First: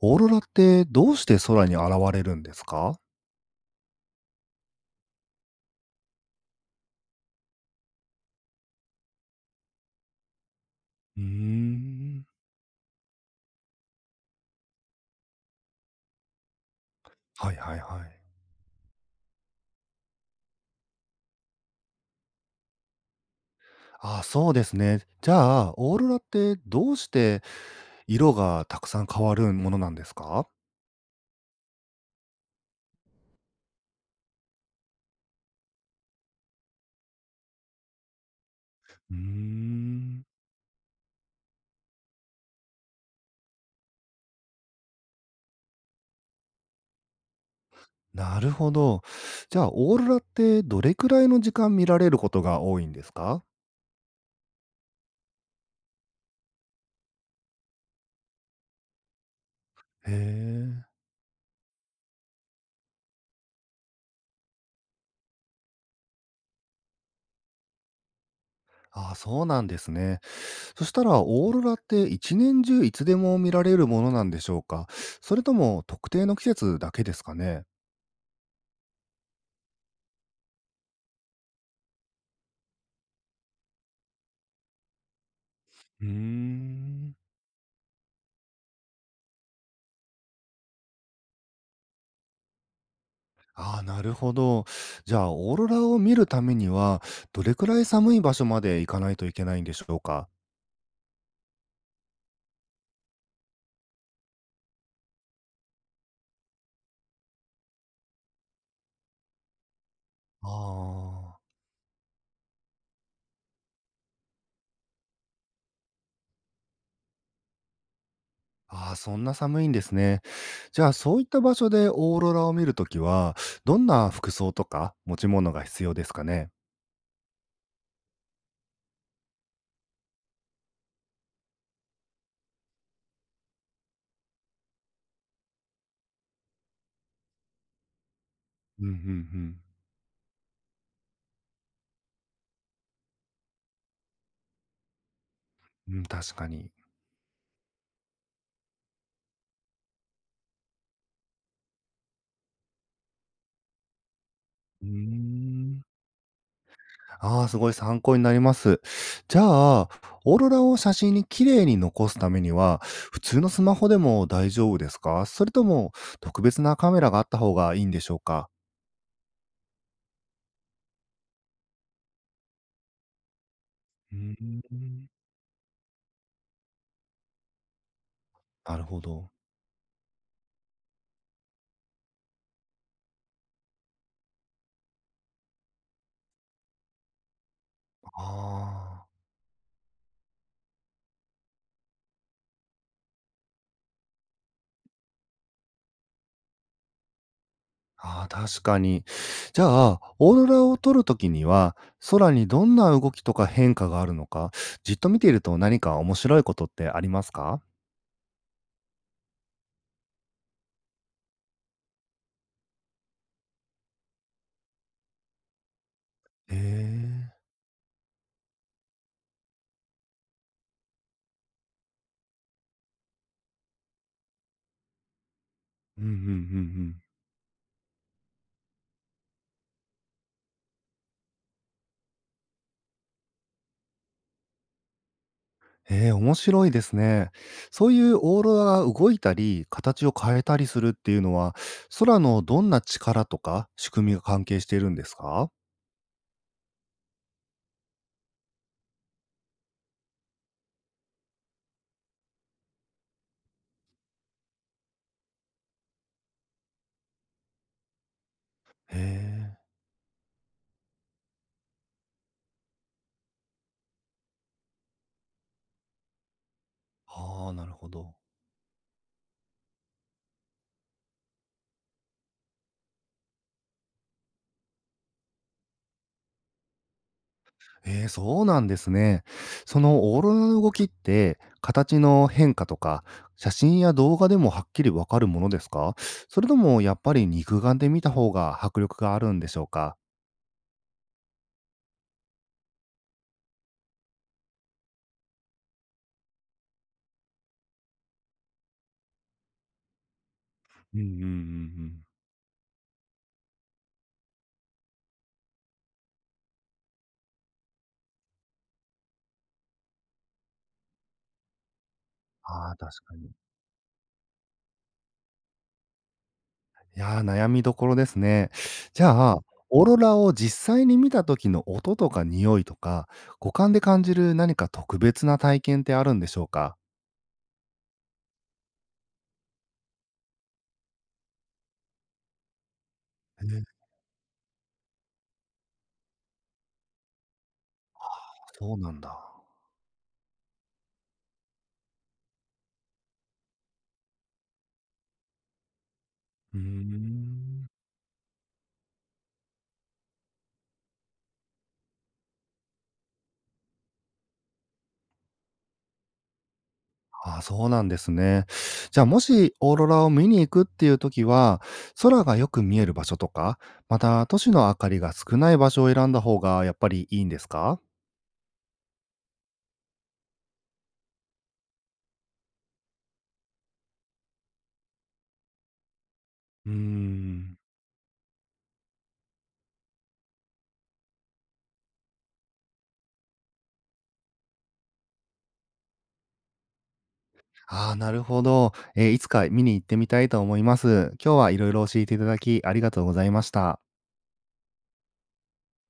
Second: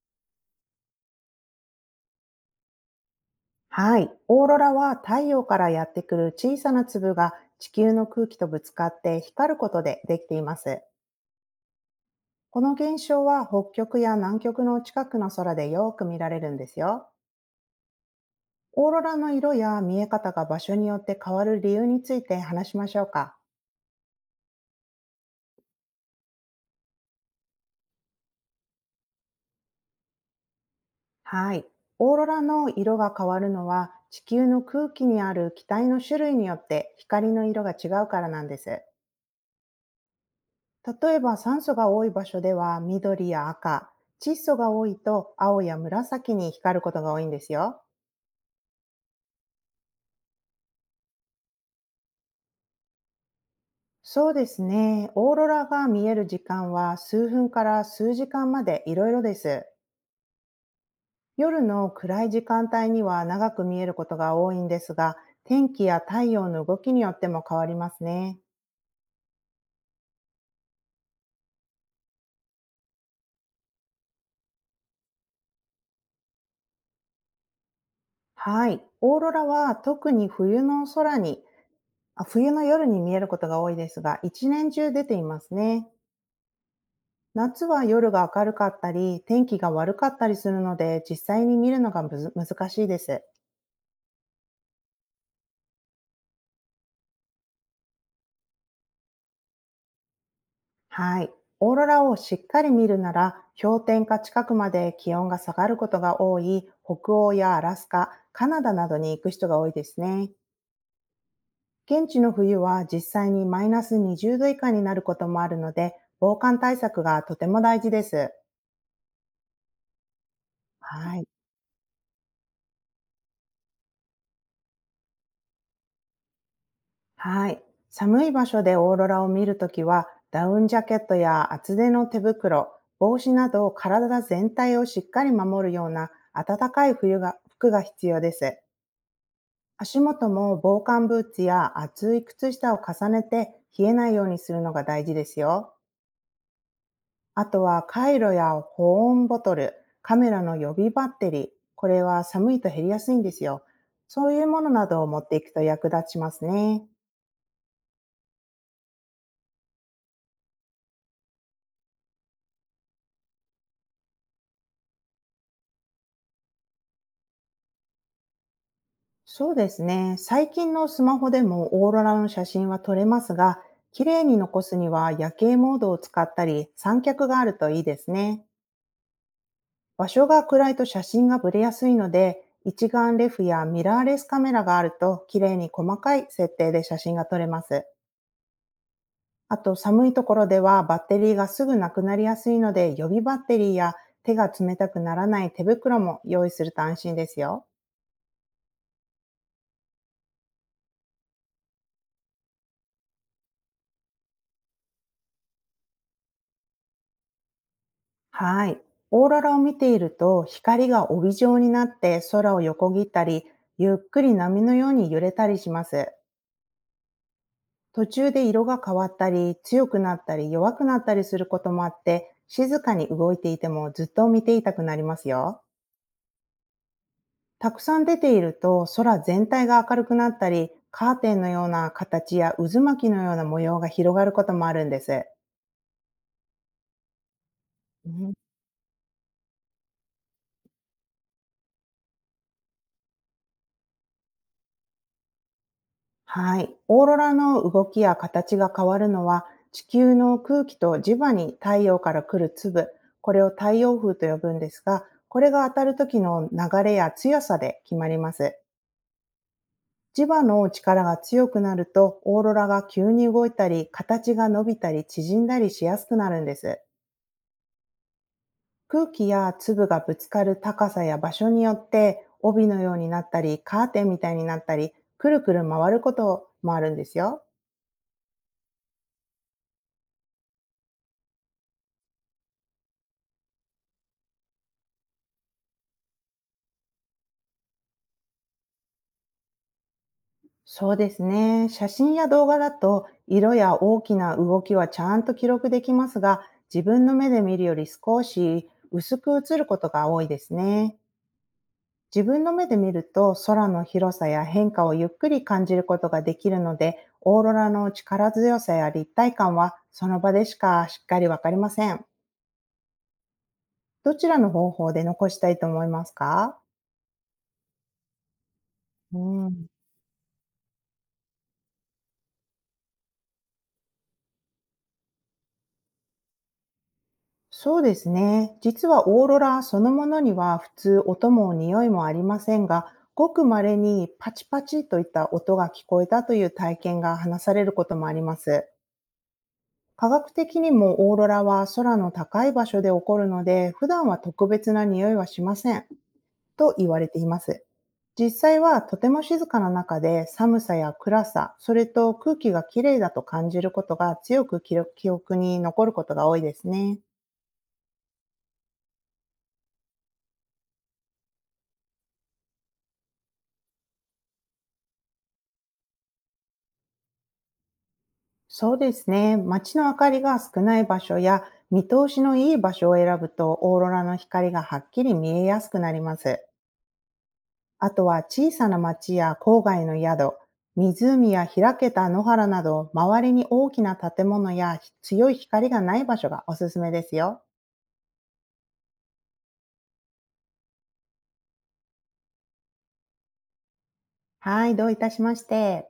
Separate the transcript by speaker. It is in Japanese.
Speaker 1: オーロラってどうして空に現れるんですか？
Speaker 2: はい。オーロラは太陽からやってくる小さな粒が地球の空気とぶつかって光ることでできています。
Speaker 1: うーん。
Speaker 2: この現象は北極や南極の近くの空でよく見られるんですよ。
Speaker 1: はいはいはい。
Speaker 2: オーロラの色や見え方が場所によって変わる理由について話しましょうか。
Speaker 1: あ、そうですね。じゃあ、オーロラってどうして色がたくさん変わるものなんですか？
Speaker 2: はい。オーロラの色が変わるのは、地球の空気にある気体の種類によって光の色が違うからなんです。
Speaker 1: うーん。
Speaker 2: 例えば、酸素が多い場所では緑や赤、窒素が多いと青や紫に光ることが多いんですよ。
Speaker 1: なるほど。じゃあ、オーロラってどれくらいの時間見られることが多いんですか？
Speaker 2: そうですね。オーロラが見える時間は、数分から数時間までいろいろです。
Speaker 1: へえ。
Speaker 2: 夜の暗い時間帯には長く見えることが多いんですが、天気や太陽の動きによっても変わりますね。
Speaker 1: ああ、そうなんですね。そしたらオーロラって一年中いつでも見られるものなんでしょうか？それとも特定の季節だけですかね？
Speaker 2: はい。オーロラは特に冬の空に、冬の夜に見えることが多いですが、一年中出ていますね。
Speaker 1: うーん。
Speaker 2: 夏は夜が明るかったり、天気が悪かったりするので、実際に見るのがむず難しいです。
Speaker 1: ああ、なるほど。じゃあ、オーロラを見るためには、どれくらい寒い場所まで行かないといけないんでしょうか？
Speaker 2: はい。オーロラをしっかり見るなら、氷点下近くまで気温が下がることが多い北欧やアラスカ、カナダなどに行く人が多いですね。
Speaker 1: ああ。
Speaker 2: 現地の冬は実際にマイナス20度以下になることもあるので、防寒対策がとても大事です。
Speaker 1: ああ、そんな寒いんですね。じゃあ、
Speaker 2: は
Speaker 1: そういっ
Speaker 2: い。
Speaker 1: た場所でオーロラを見るときは、どんな服装とか持ち物が必要ですかね？
Speaker 2: はい。寒い場所でオーロラを見るときは、ダウンジャケットや厚手の手袋、帽子など体全体をしっかり守るような暖かい冬が服が必要です。
Speaker 1: うんうんうん。
Speaker 2: 足元も防寒ブーツや厚い靴下を重ねて冷えないようにするのが大事ですよ。
Speaker 1: うん、確かに。
Speaker 2: あとは、カイロや保温ボトル、カメラの予備バッテリー、これは寒いと減りやすいんですよ。そういうもの
Speaker 1: う
Speaker 2: な
Speaker 1: ー
Speaker 2: どを持っていくと
Speaker 1: ん。
Speaker 2: 役立ちますね。
Speaker 1: ああ、すごい参考になります。じゃあ、オーロラを写真に綺麗に残すためには、普通のスマホでも大丈夫ですか、それとも、特別なカメラがあった方がいいんでしょうか？
Speaker 2: そうですね。最近のスマホでもオーロラの写真は撮れますが、綺
Speaker 1: う
Speaker 2: 麗に残
Speaker 1: ー
Speaker 2: すに
Speaker 1: ん
Speaker 2: は夜景モードを使ったり、三脚があるといいですね。
Speaker 1: なるほど。
Speaker 2: 場所が暗いと写真がブレやすいので、一眼レフやミラーレスカメラがあると綺麗に細かい設定で写真が撮れます。
Speaker 1: あー
Speaker 2: あと、寒いところではバッテリーがすぐなくなりやすいので、予備バッテリーや手が冷たくならない手袋も用意すると安心ですよ。
Speaker 1: あー、確かに。じゃあ、オーロラを撮るときには、空にどんな動きとか変化があるのか、じっと見ていると何か面白いことってありますか？
Speaker 2: はい。オーロラを見ていると、光が帯状になって空を横切ったり、ゆっくり波のように揺れたりします。
Speaker 1: へえ。
Speaker 2: 途中で色が変わったり、強くなったり、弱くなったりすることもあって、静かに動いていてもずっと見ていたくなりますよ。
Speaker 1: うんうんうんうん。
Speaker 2: たくさん出ていると、空全体が明るくなったり、カーテンのような形や渦巻きのような模様が広がることもあるんです。
Speaker 1: へえ、面白いですね。そうい
Speaker 2: う
Speaker 1: う
Speaker 2: ん。
Speaker 1: オーロラが動いたり、形を変えたりするっていうのは、空のどんな力とか仕組みが関係しているんですか？
Speaker 2: はい。オーロラの動きや形が変わるのは、地球の空気と磁場に太陽から来る粒、これを太陽風と呼ぶんですが、これが当たる時の流れや強さで決まります。
Speaker 1: へえ。
Speaker 2: 磁場の力が強くなると、オーロラが急に動いたり、形が伸びたり縮んだりしやすくなるんです。
Speaker 1: ああ、なるほど。
Speaker 2: 空気や粒がぶつかる高さや場所によって、帯のようになったり、カーテンみたいになったり、くるくる回ることもあるんですよ。
Speaker 1: ええ、そうなんですね。そのオーロラの動きって、形の変化とか、写真や動画でもはっきりわかるものですか？それともやっぱり肉眼で見た方が迫力があるんでしょうか？
Speaker 2: そうですね。写真や動画だと色や大きな動きはちゃんと記録できますが、自分の目で見るより少し薄く映ることが多いですね。
Speaker 1: うんうんうんうん。
Speaker 2: 自分の目で見ると空の広さや変化をゆっくり感じることができるので、オーロラの力強さや立体感はその場でしかしっかりわかりません。
Speaker 1: ああ、確かに。
Speaker 2: どちらの方法で残したいと思いますか？
Speaker 1: いやー、悩みどころですね。じゃ
Speaker 2: う
Speaker 1: あ、
Speaker 2: ん。
Speaker 1: オーロラを実際に見た時の音とか匂いとか、五感で感じる何か特別な体験ってあるんでしょうか？
Speaker 2: そうですね。実はオーロラそのものには普通音も匂いもありませんが、ごく
Speaker 1: え
Speaker 2: 稀
Speaker 1: ー、
Speaker 2: にパチパチといった音が聞こえたという体験が話されることもあります。
Speaker 1: そうなんだ。
Speaker 2: 科学的にもオーロラは空の高い場所で起こるので、普段は特別な匂いはしません
Speaker 1: うー
Speaker 2: と言われています。
Speaker 1: ん。
Speaker 2: 実際はとても静かな中で寒さや暗さ、それと空気がきれいだと感じることが強く記憶に残ることが多いですね。
Speaker 1: あ、そうなんですね。じゃあ、もしオーロラを見に行くっていう時は、空がよく見える場所とか、また都市の明かりが少ない場所を選んだ方がやっぱりいいんですか？
Speaker 2: そうですね。街の明かりが少ない場所や見通しのいい場所を選ぶと、オーロラの光がはっきり見えやすくなります。
Speaker 1: うーん。
Speaker 2: あとは、小さな町や郊外の宿、湖や開けた野原など周りに大きな建物や強い光がない場所がおすすめですよ。
Speaker 1: ああ、なるほど。いつか見に行ってみたいと思います。今日はいろいろ教えていただき、ありがとうございました。
Speaker 2: はい、どういたしまして。